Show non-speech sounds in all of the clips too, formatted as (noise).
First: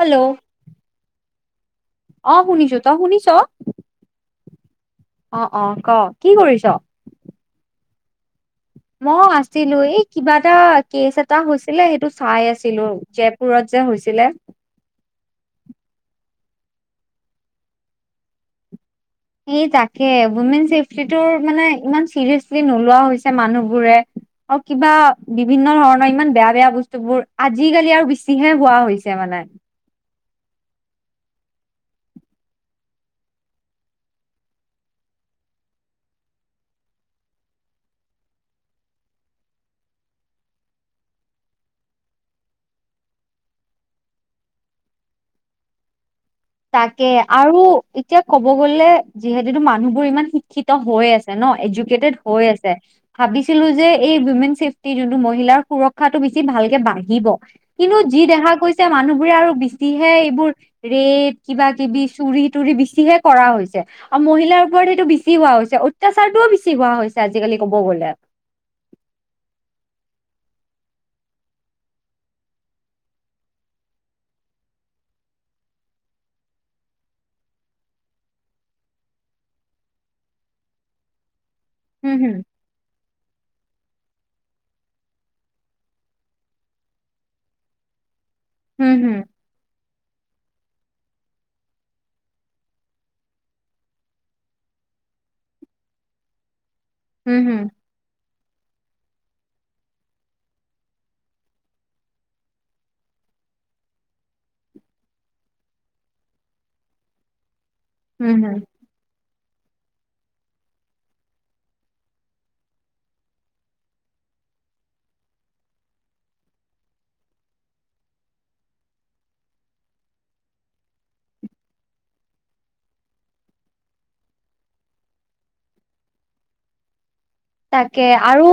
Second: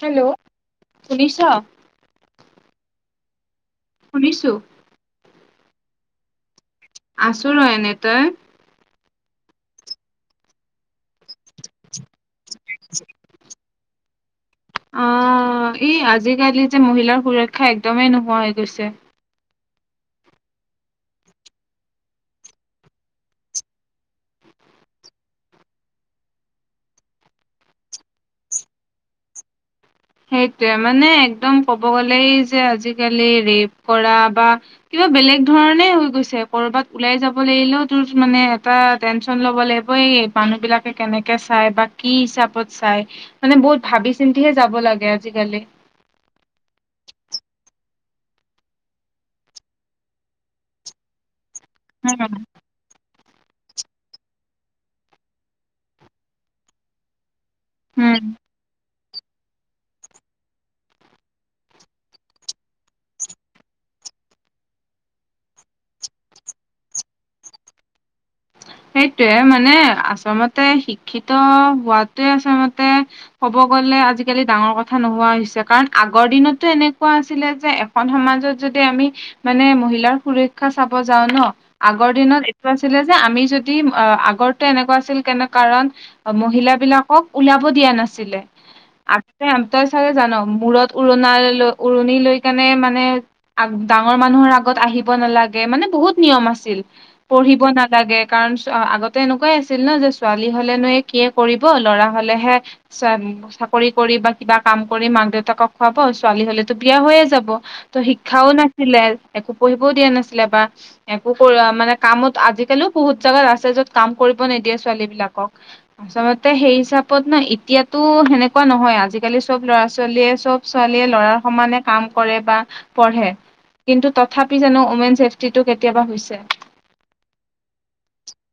Hello শুনিছ। অ', শুনিছোঁ ত শুনিছ। শুনিছোঁ। অ', অ', ক কি কৰিছ? আছোঁ ৰ এনে তই? মই আছিলোঁ এই কিবা এটা কেচ এটা হৈছিলে সেইটো চাই আছিলোঁ জয়পুৰত যে হৈছিলে। অ', ই আজিকালি যে মহিলাৰ সুৰক্ষা একদমেই নোহোৱা হৈ গৈছে। এই তাকে উইমেন চছেফটিটো মানে ইমান চিৰিয়াচলি নোলোৱা হৈছে মানুহবোৰে। আৰু কিবা বিভিন্ন ধৰণৰ ইমান বেয়া, বেয়া বস্তুবোৰ আজিকালি আৰু বেছিহে হোৱা হৈছে মানে সেইটোৱে মানে একদম ক'ব গ'লে যে আজিকালি ৰেপ কৰা বা কিবা বেলেগ ধৰণে হৈ গৈছে কৰ'বাত ওলাই যাব লাগিলেও তোৰ মানে এটা টেনশ্যন ল'ব লাগিব এই মানুহবিলাকে কেনেকে চায় বা কি হিচাপত চায় মানে বহুত ভাবি চিন্তিহে যাব লাগে আজিকালি। তাকে আৰু এতিয়া ক'ব গ'লে যিহেতুটো মানুহবোৰ ইমান শিক্ষিত হৈ আছে ন এ ক্ৰিকেটড উম হৈ আছে। ভাবিছিলোঁ যে এই উইমেন চছেফটি যোনটো মহিলাৰ সুৰক্ষাটো বেছি ভালকে বাঢ়িব। কিন্তু যি উম দেখা গৈছে মানুহবোৰে আৰু বেছিহে এইবোৰ ৰেট কিবা কিবি চুৰি তুৰি বেছিহে কৰা হৈছে। আৰু মহিলাৰ ওপৰত এইেইটো বেছি হোৱা হৈছে অত্যাচাৰটোও বেছি হোৱা হৈছে আজিকালি ক'ব গ'লে। সেইটোয়ে মানে আচলতে শিক্ষিত হোৱাতোৱে আচলতে ক'ব গ'লে আজিকালি ডাঙৰ কথা নোহোৱা হৈছে কাৰণ আগৰ দিনতো এনেকুৱা আছিলে যে সমাজত যদি আমি মানে মহিলাৰ সুৰক্ষা চাব যাওঁ ন আগৰ উম হুম, দিনত এইটো আছিলে যে আমি যদি আগত এনেকুৱা আছিল কেনে কাৰণ মহিলা বিলাকক ওলাব দিয়া নাছিলে উম হুম, তই চাগে জান মূৰত উৰণ ল উৰণি লৈ কেনে মানে ডাঙৰ মানুহৰ আগত আহিব নালাগে মানে বহুত নিয়ম আছিল উম হুম, পঢ়িব ন লাগে কাৰণ আগতে এনেকুৱাই আছিল ন যে ছোৱালী হলেনো এই কিয় কৰিব ল'ৰা হলেহে চাৰ (unintelligible) চাকৰি কৰি বা কিবা কাম কৰি মাক দেউতাকক খুৱাব ছোৱালী হলেতো বিয়া হৈয়ে যাব। ত উম শিক্ষাও হুম। নাছিলে একো পঢ়িবও দিয়া নাছিলে বা একো মানে কামত আজি কেলো বহুত জাগাত আছে য'ত কাম কৰিব নিদিয়ে ছোৱালী বিলাকক আচলতে সেই হিচাপত ন এতিয়াতো সেনেকুৱা নহয় আজিকালি চব ল'ৰা ছোৱালীয়ে চব ছোৱালীয়ে ল'ৰাৰ সমানে কাম কৰে বা পঢ়ে কিন্তু তথাপি জানো ওমেন ছেফটিটো কেতিয়াবা হৈছে তাকে আৰু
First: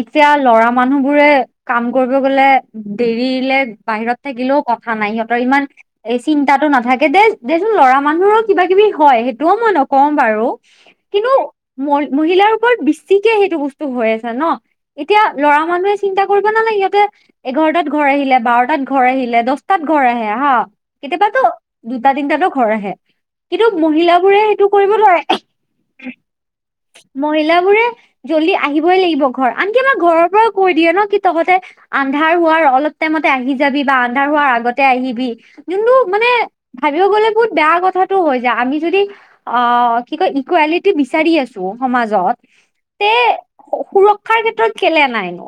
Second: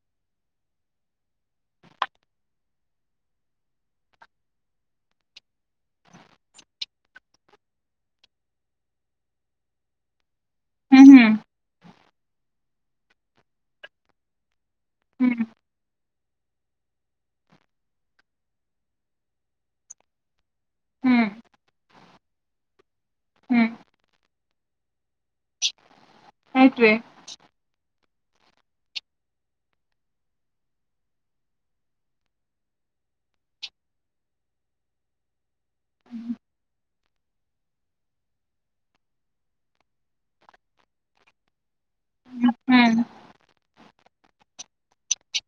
এতিয়া ল'ৰা মানুহ বোৰে কাম কৰিব গ'লে দেৰিলে বাহিৰত থাকিলেও কথা নাই সিহঁতৰ ইমান এই চিন্তাটো নাথাকে দেই দেচোন ল'ৰা মানুহৰো কিবা কিবি হয় সেইটোও মই নকওঁ বাৰু। উম, কিন্তু হম, ম মহিলাৰ ওপৰত বেছিকে সেইটো বস্তু হৈ আছে ন এতিয়া উম, ল'ৰা মানুহে চিন্তা কৰিব নালাগে সিহঁতে এঘাৰটাত ঘৰ আহিলে বাৰটাত ঘৰ আহিলে দহটাত ঘৰ আহে হা উম, কেতিয়াবাতো দুটা তিনটাতো ঘৰ আহে উম, কিন্তু মহিলাবোৰে সেইটো কৰিব নোৱাৰে সেইটোৱে মহিলাবোৰে জল্দি আহিবই লাগিব ঘৰ আনকি আমাৰ ঘৰৰ পৰাও কৈ দিয়ে ন কি তহতে আন্ধাৰ হোৱাৰ অলপ টাইমতে আহি যাবি বা আন্ধাৰ হোৱাৰ আগতে আহিবি কিন্তু মানে ভাবিব গ'লে বহুত বেয়া কথাটো হৈ যায় আমি যদি অ কি কয় ইকুৱেলিটি বিচাৰি আছো সমাজত। উম সু সুৰক্ষাৰ ক্ষেত্ৰত কেলে নাই নো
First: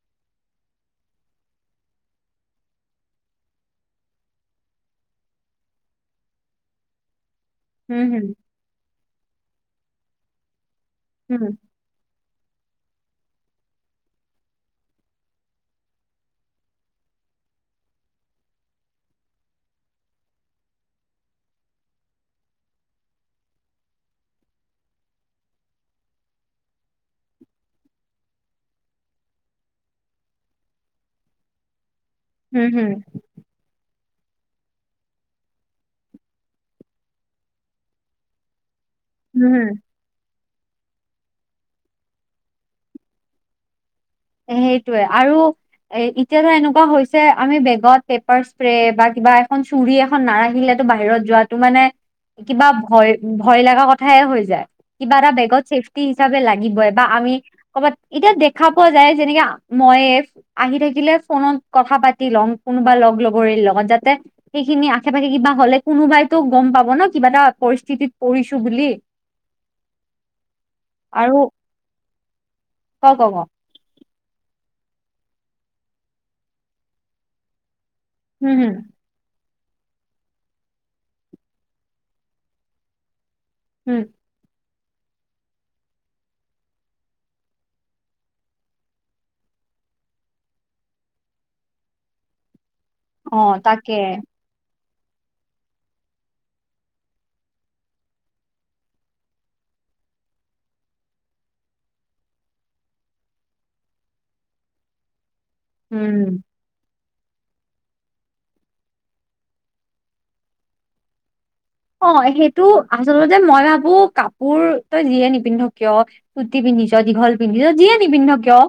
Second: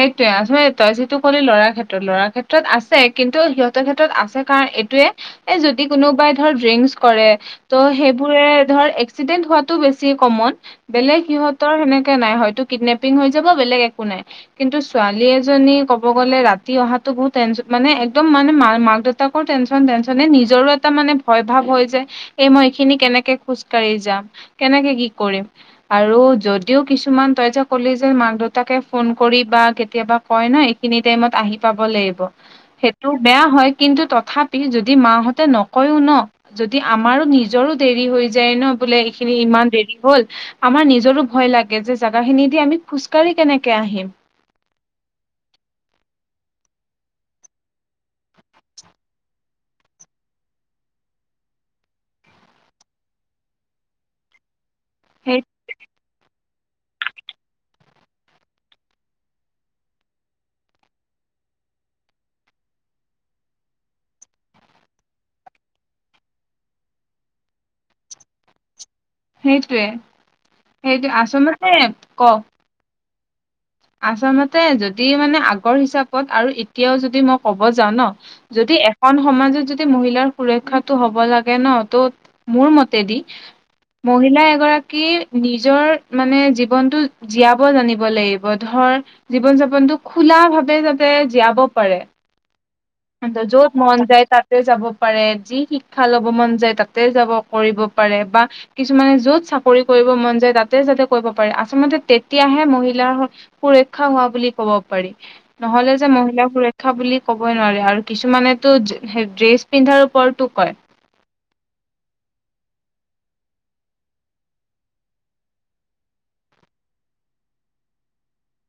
সেইটোৱে আছয়ে তই যিটো কলি ল'ৰাৰ ক্ষেত্ৰত ল'ৰাৰ ক্ষেত্ৰত আছে কিন্তু সিহঁতৰ ক্ষেত্ৰত আছে কাৰণ এইটোৱে এ যদি কোনোবাই ধৰ ড্ৰিংকচ কৰে ত' হম হম সেইবোৰে ধৰ এক্সিডেন্ট হোৱাতো বেছি কমন বেলেগ সিহঁতৰ সেনেকে নাই হয়তো কিডনেপিং হৈ যাব বেলেগ একো নাই। কিন্তু ছোৱালী এজনী ক'ব গ'লে ৰাতি অহাতো বহুত টেনচন মানে একদম মানে মা মাক দেউ- তাকৰ টেনচন টেনচনে নিজৰো এটা মানে ভয় ভাৱ হয় যে এই মই এইখিনি কেনেকে খোজ কাঢ়ি যাম কেনেকে কি কৰিম আৰু যদিও কিছুমান তই যে কলি যে মাক দেউতাকে ফোন কৰি বা কেতিয়াবা কয় ন এইখিনি টাইমত আহি পাব লাগিব হম হম সেইটো হম বেয়া হয় কিন্তু তথাপি যদি মাহঁতে নকয়ও ন যদি আমাৰো নিজৰো দেৰি হৈ যায় ন বোলে, খিনি হম ইমান দেৰি হ'ল আমাৰ নিজৰো ভয় লাগে যে জাগা খিনি দি আমি খোজকাঢ়ি কেনেকে আহিম সেইটোৱে আৰু এ এতিয়া ধৰ এনেকুৱা হৈছে আমি বেগত পেপাৰ স্প্ৰে বা কিবা এখন চুৰি এখ- খন নাৰাখিলেতো বাহিৰত যোৱাটো মানে কিবা ভয় ভয় লগা কথাই হৈ যায়। কিবা এটা সেই বেগত চেফটি হিচাপে লাগিবই বা আমি কৰ'বাত এতিয়া দেখা- পোৱা যায় যেনেকে আ মইয়ে আহি থাকিলে ফোনত কথা পাতি লং কোনোবা লগ লগৰী লগত যাতে, সেইখিনি আশে পাশে কিবা হ'লে কোনোবাইতো গম পাব ন কিবা এটা পৰিস্থিতিত পৰিছো বুলি। সেইটোৱে সেইটোৱে আৰু আছলতে কওক ক ক ক আচলতে যদি মানে আগৰ হিচাপত আৰু এতিয়াও যদি মই ক'ব যাওঁ ন হম হম যদি এ- এখন সমাজত যদি মহিলাৰ সুৰক্ষাটো হ'ব লাগে ন ত মোৰ মতেদি উম মহিলা এগৰাকী নিজৰ মানে জীৱনটো জীয়াব জানিব লাগিব। (unintelligible) ধৰ জীৱন-যাপনটো খোলা ভাৱে যাতে জীয়াব পাৰে। অ (unintelligible) য'ত তাকে মন যাই তাত (unintelligible) যাব পাৰে, যি শিক্ষা ল'ব মন যায় তাতে যাব কৰিব পাৰে বা কিছুমানে য'ত চাকৰি কৰিব মন যায় তাতে যাতে কৰিব পাৰে আচলতে তেতিয়াহে মহিলাৰ (unintelligible) সুৰক্ষা হোৱা বুলি কব পাৰি। নহলে যে উম মহিলা সুৰক্ষা (unintelligible) সুৰক্ষা বুলি ক'বই নোৱাৰি আৰু কিছুমানেতো (unintelligible) ড্ৰেছ পিন্ধাৰ ওপৰতো কয়। অঁ! সেইটো আচলতে মই ভাবো কাপোৰ তই যিয়ে নিপিন্ধ কিয় (unintelligible) চুটি পিন্ধিছ, দীঘল পিন্ধিছ যিয়ে নিপিন্ধ কিয়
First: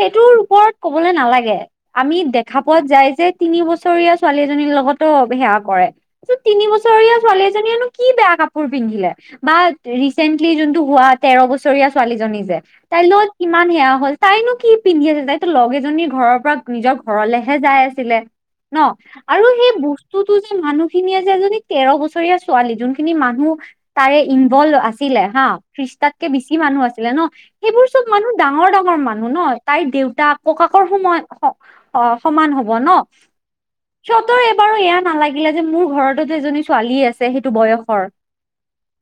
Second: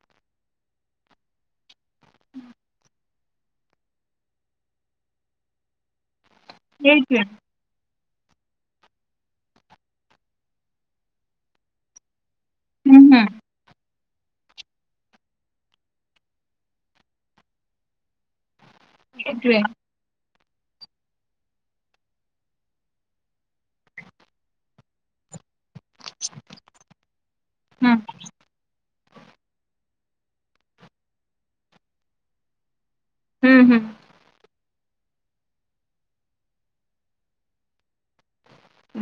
সেইটোৰ ওপৰত কবলৈ নালাগে। (unintelligible) আমি দেখা পোৱা যায় যে তিনি বছৰীয়া ছোৱালীজনীৰ লগতো সেয়া কৰে। (unintelligible) (unintelligible) তিনি বছৰীয়া সেইটোৱে ছোৱালী এজনীয়েনো কি বেয়া কাপোৰ পিন্ধিলে। বা ৰিচেন্টলি যোনটো হোৱা তেৰ বছৰীয়া ছোৱালীজনী যে উম তাই হম লগত কিমান সেয়া হ'ল (unintelligible) তাইনো কি পিন্ধি আছিল তাইতো লগ এজনীৰ ঘৰৰ পৰা নিজৰ ঘৰলেহে যাই আছিলে। (unintelligible) ন' আৰু সেইটোৱে সেই বস্তুটো যে মানুহখিনিয়ে যে এজনী তেৰ বছৰ (unintelligible) বছৰীয়া ছোৱালী যোনখিনি মানুহ তাৰে ইনভল্ভ আছিলে হা (unintelligible) ত্ৰিছ তাত কে বেছি মানুহ আছিলে ন। সেইবোৰ উম চব মানুহ ডাঙৰ-ডাঙৰ মানুহ ন' তাইৰ দেউতাক (unintelligible) ককাকৰ সময় (unintelligible) সমান হব ন' হম হম সিহঁতৰ এই (unintelligible) বাৰু এয়া নালাগিলে যে মোৰ ঘৰতো যে এজনী ছোৱালী আছে সেইটো বয়সৰ। (unintelligible)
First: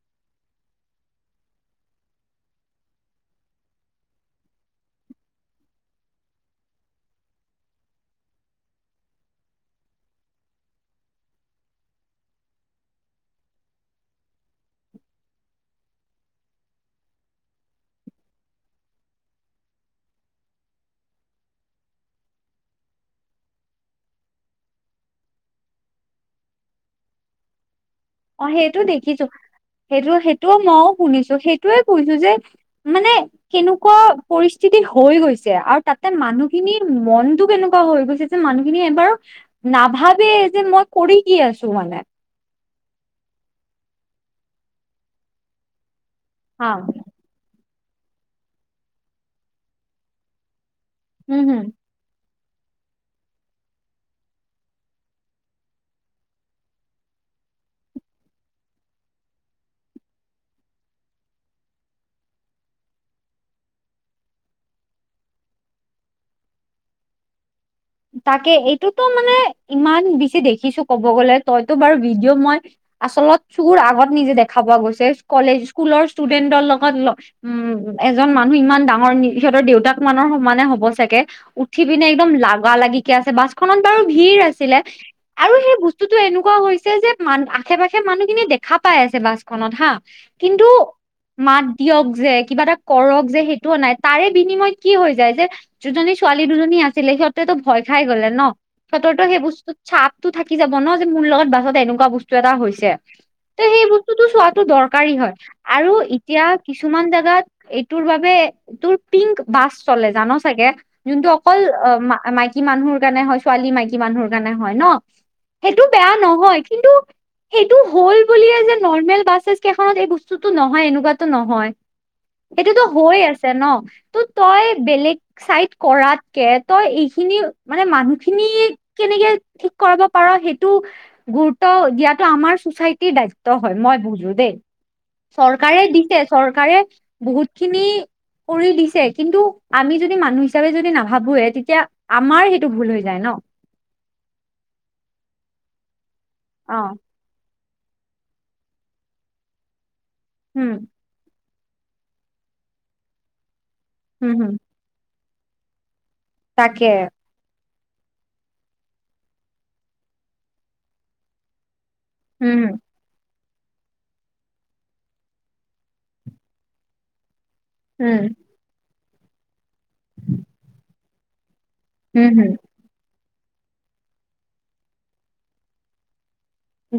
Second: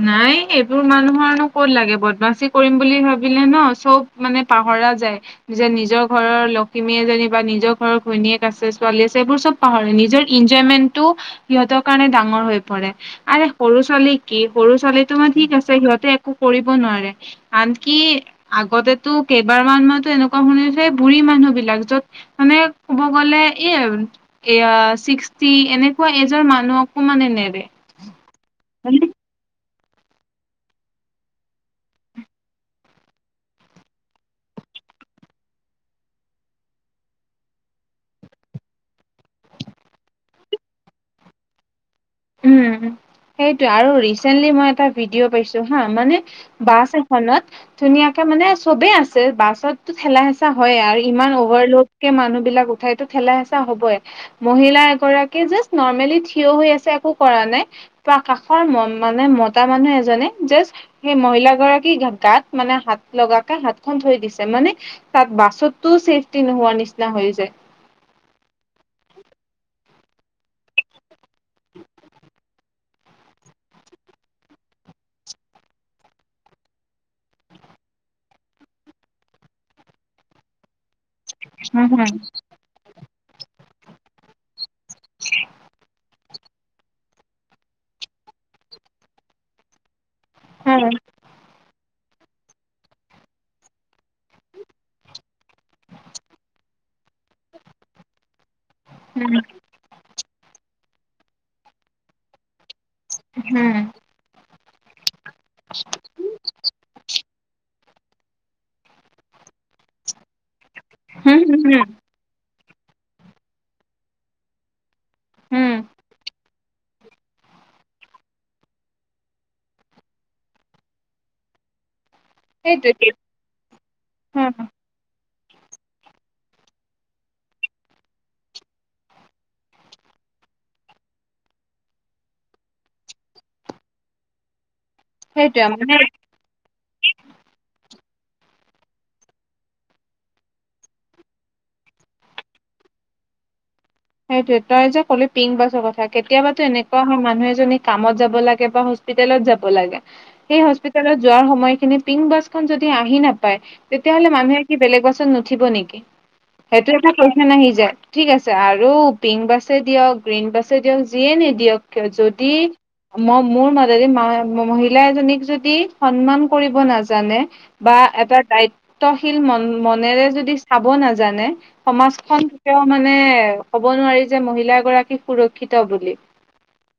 নাই সেইবোৰ মানুহৰনো ক'ত লাগিব, বদমাচি কৰিম বুলি ভাবিলে ন' চব (unintelligible) মানে পাহৰা যায় (unintelligible) যে নিজৰ ঘৰৰ লখিমী এজনী বা নিজৰ ঘৰৰ ঘৈণীয়েক আছে, ছোৱালী আছে এইবোৰ চব (unintelligible) পাহৰে নিজৰ এনজয়মেন্টটো সিহঁতৰ কাৰণে ডাঙৰ হৈ পৰে। আৰে সৰু ছোৱালীক (unintelligible) কি সৰু ছোৱালী তোমাৰ ঠিক আছে সিহঁতে একো কৰিব নোৱাৰে। (unintelligible) আনকি আগতেতো কেইবাৰ মান মইটো এনেকুৱা শুনিছোঁ বুঢ়ী মানুহ বিলাক য'ত (unintelligible) মানে ক'ব গ'লে এয়াই আৰু (unintelligible) এয়া ছিক্সটি এনেকুৱা এজৰ মানুহকো মানে নেৰে। (unintelligible) অঁ সেইটো মানে দেখিছো, সেইটো-সেইটোও মইও শুনিছোঁ, সেইটোৱেই কৈছো যে (unintelligible) মানে (inaudible) কেনেকুৱা পৰিস্থিতি হৈ গৈছে আৰু তাতে মানুহখিনিৰ মনটো কেনেকুৱা হৈ গৈছে (unintelligible) মানুহখিনি এবাৰো নাভাবেই যে মই কৰি কি আছো মানে। (unintelligible) উম! সেইটোৱেই আৰু ৰিচেন্টলি মই এটা ভিডিঅ' পাইছো হা মানে হা বাছ আহিছে (unintelligible) খনত ধুনীয়াকে মানে চবে আছে বাছতো ঠেলা-হেঁচা হয়েই আৰু ইমান উম হম অভাৰলোড (unintelligible) কে মানুহবিলাক উঠাই ত ঠেলা-হেচা হবই (unintelligible) মহিলা এগৰাকী জাষ্ট নৰ্মেলি থিয় হৈ আছে একো কৰা নাই। (unintelligible) (unintelligible) কিবা কাষৰ মানে মতা মানুহ এজনে জাষ্ট (inaudible) সেই মহিলাগৰাকী গাত মানে হাত লগাকে হাতখন থৈ দিছে মানে (unintelligible) তাত বাছতো চেফট্ৰি নোহোৱা নিচিনা হৈ গৈছে। (unintelligible) তাকে এইটোতো মানে ইমান বেছি দেখিছো ক'ব গ'লে তইতো বাৰু ভিডিঅ' মই (unintelligible) আচলত চোৰ আগত নিজে দেখা পোৱা গৈছে। কলেজ, স্কুলৰ ষ্টুডেন্টৰ লগত (unintelligible) উম! এজন মানুহ ইমান ডাঙৰ সিহঁতৰ দেউতাক মানৰ সমানে হ'ব চাগে (unintelligible) উঠি উম, হম, হম, পিনে একদম লাগা-লাগিকে আছে, বাছখনত বাৰু ভিৰ আছিলে। (inaudible) আৰু সেই বস্তুটো এনেকুৱা হৈছে যে মান আশে-পাশে মানুহখিনি দেখা পাই আছে বাছখনত হা (unintelligible) কিন্তু (inaudible) মাত দিয়ক যে, কিবা এটা কৰক যে সেইটোও নাই তাৰে বিনিময়ত কি হৈ যায় যে (unintelligible) (unintelligible) জনী ছোৱালী দুজনী আছিলে সিহঁতেতো ভয় খাই গলে ন সিহঁতৰতো সেই বস্তু (unintelligible) চাপটো থাকি যাব ন' যে মোৰ লগত বাছত এনেকুৱা বস্তু এটা হৈছে। ত' সেই বস্তু (unintelligible) এইটো টো চোৱাটো দৰকাৰী হয় আৰু এতিয়া কিছুমান জোগাত এই- তোৰ বাবে তোৰ পিংক বাছ চলে জান চাগে যোনটো হম, হম, অকল হম, হম। - মাইকী মানুহৰ কাৰণে হয় ছোৱালী মাইকী মানুহৰ কাৰণে হয় ন'- উম, সেইটো বেয়া নহয় কিন্তু- সেইটো হ'ল বুলিয়ে যে নৰ্মেল বাছেছ কেইখনত এই বস্তুটো নহয় এনেকুৱাতো নহয়। সেইটোতো সেইটোৱে হৈ আছে ন, ত' উম তই বেলেগ- ছাইড কৰাতকে তই এই - খিনি, মানে মানুহখিনি কেনেকে ঠিক কৰাব পাৰ সেইটো- গুৰুত্ব দিয়াতটো আমাৰ চচাইটিৰ দায়িত্ব হয়, মই বুজো দেই। সেইটোয়ে চৰকাৰে মানে দিছে চৰকাৰে বহুত খিনি- কৰি দিছে, কিন্তু আমি যদি মানুহ হিচাপে যদি নাভাবো তেতিয়া - আমাৰ সেইটো ভুল হৈ যায় ন। সেইটোয়ে, তই যে ক'লি পিংক বাছৰ কথা কেতিয়াবাতো অ এনেকুৱা হয় মানুহ এজনী - কামত যাব লাগে বা হস্পিতেলত যাব লাগে, সেই উম হস্পি- তেলত যোৱাৰ সময়খিনি পিংক বাছখন যদি আহি নাপায়, তেতিয়াহলে হম হম মানুহে- কি বেলেগ বাছত নুঠিব নেকি? তাকে সেইটো এটা কুৱেশ্যন আহি যায়। ঠিক আছে - আৰু পিংক বাছে দিয়ক, গ্ৰীণ বাছে দিয়ক, যিয়ে নিদিয়ক কিয় যদি উম - মই মোৰ মনেদি মানে মহিলা এজনীক যদি সন্মান কৰিব নাজানে- বা, উম, এটা দায়িত্বশীল মন মনেৰে যদি চাব নাজানে উম, সমাজখন - হম কেতিয়াও মানে ক'ব নোৱাৰি যে মহিলাগৰাকীক সুৰক্ষিত বুলি।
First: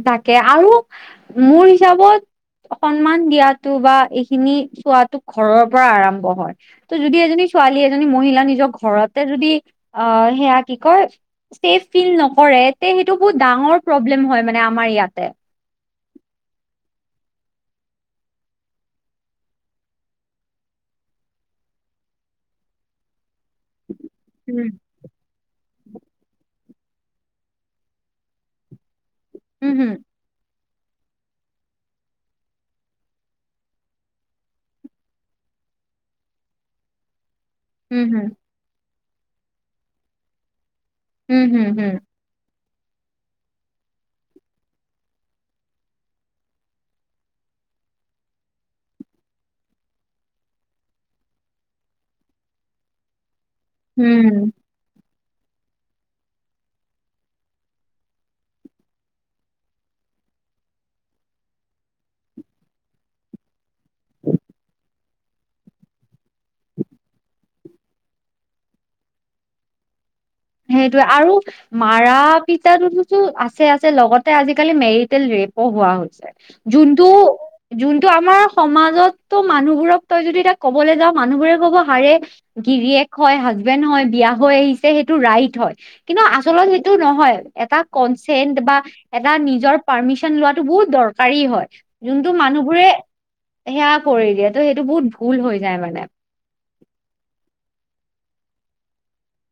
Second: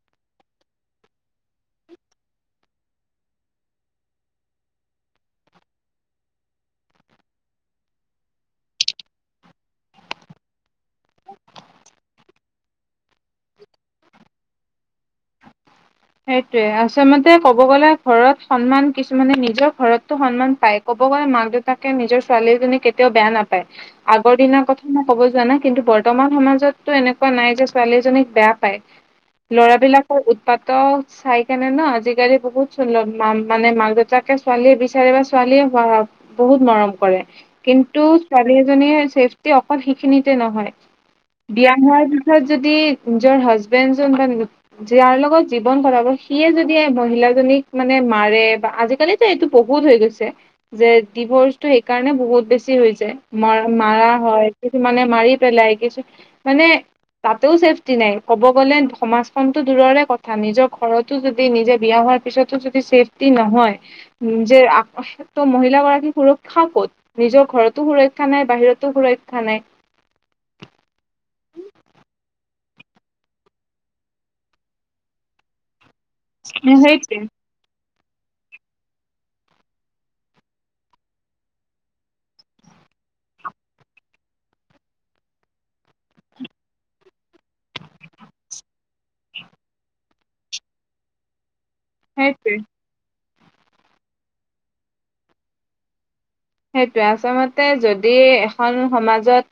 তাকে আৰু মোৰ হিচাপত। সন্মান দিয়াটো বা এইখিনি চোৱাতো ঘৰৰ পৰা আৰম্ভ হয়। ত যদি এজনী ছোৱালী এজনী মহিলা নিজৰ ঘৰতে যদি আহ সেয়া কি কয় - ছেভ ফিল নকৰে তে সেইটো বহুত ডাঙৰ প্ৰব্লেম হয় মানে আমাৰ ইয়াতে। সেইটোৱে আচলমতে ক'ব গ'লে ঘৰত সন্মান কিছুমানে নিজৰ ঘৰতো সন্মান পায়। ক'ব গ'লে মাক দেউতাকে নিজৰ ছোৱালীজনী কেতিয়াও বেয়া নাপায়। পায়, আগৰ দিনৰ উম। কথা মই ক'ব যোৱা নাই কিন্তু বৰ্ত- বৰ্তমান সমাজততো এনেকুৱা নাই যে ছোৱালীজনীক বেয়া পায়, উম, লৰা হম, বিলাকৰ উৎপাত- ত চাই কেনে ন আজিকালি বহুত ছোৱালী মানে মাক দেউতাকে ছোৱালী বিচাৰে বা- ছোৱালীয়ে হোৱা বহুত মৰম কৰে। কিন্তু উম, হম, ছোৱালী এজনীয়ে ছেভটি অকল সেইখিনিতে নহয় উম, হম, বিয়া হম, হোৱাৰ- বিয়া হোৱাৰ পিছত যদি নিজৰ হাজবেণ্ড যোনজন যাৰ লগত - জীৱন কটাব সিয়ে যদি মহিলাজনীক মানে মাৰে বা আজিকালিতো এইটো বহুত হৈ গৈছে। যে ডিভৰ্চটো সেইকাৰণে বহুত বেছি হৈছে। মা মাৰা উম। হয় - কিছুমানে মাৰি পেলাই, কিছু - মানে তাতেও চেভটি নাই, ক'ব গ'লে সমাজখন তো দূৰৰে কথা। কথা, নিজৰ ঘৰতো যদি নিজে বিয়া হোৱাৰ পিছতো যদি চেভটি নহয়, নিজে - ত' মহিলাগৰাকী সুৰক্ষা কত, নিজৰ ঘৰতো সুৰক্ষা নাই বাহিৰতো সুৰক্ষা নাই। সেইটোৱে, আৰু- মাৰা পিতাটো টো আছে, আছে লগতে আজিকালি মেৰিটেল ৰেপো হোৱা হৈছে। সেইটোৱে যোনটো- যোনটো আমাৰ সমাজতো মানুহবোৰক তই যদি এতিয়া কবলে যাও মানুহবোৰে ক'ব হাৰে- গিৰিয়েক হয়, হাজবেণ্ড হয়, বিয়া হৈ আহিছে সেই- টো ৰাইট হয়, কিন্তু আচলত সেইটো নহয়। এটা কনচেন্ট বা এটা নিজৰ পাৰ্মিশ্যন লোৱাটো বহুত দৰকাৰী হয়। যোনটো সেইটোৱে মানুহবোৰে সেয়া কৰি দিয়ে ত' সেইটো বহুত ভুল হৈ যায় মানে সেইটোৱে আচলমতে যদি এখন সমাজত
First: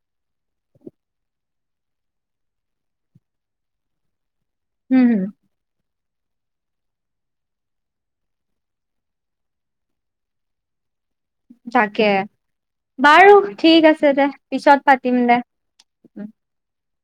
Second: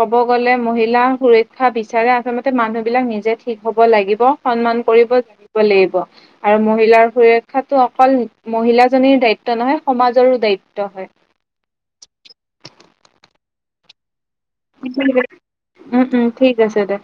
ক'ব গ'লে মহিলাৰ সুৰক্ষা বিচাৰে আচলতে মানুহ বিলাক নিজে ঠিক হ'ব লাগিব। সন্মান উম, কৰিব হুম। জিব লাগিব। আৰু মহিলাৰ সুৰক্ষাতো অকল মহিলাজনীৰ দায়িত্ব নহয় সমাজৰো দায়িত্ব হয়। তাকে বাৰু ঠিক আছে দে পিছত পাতিম দে। উম, উম ঠিক আছে দে।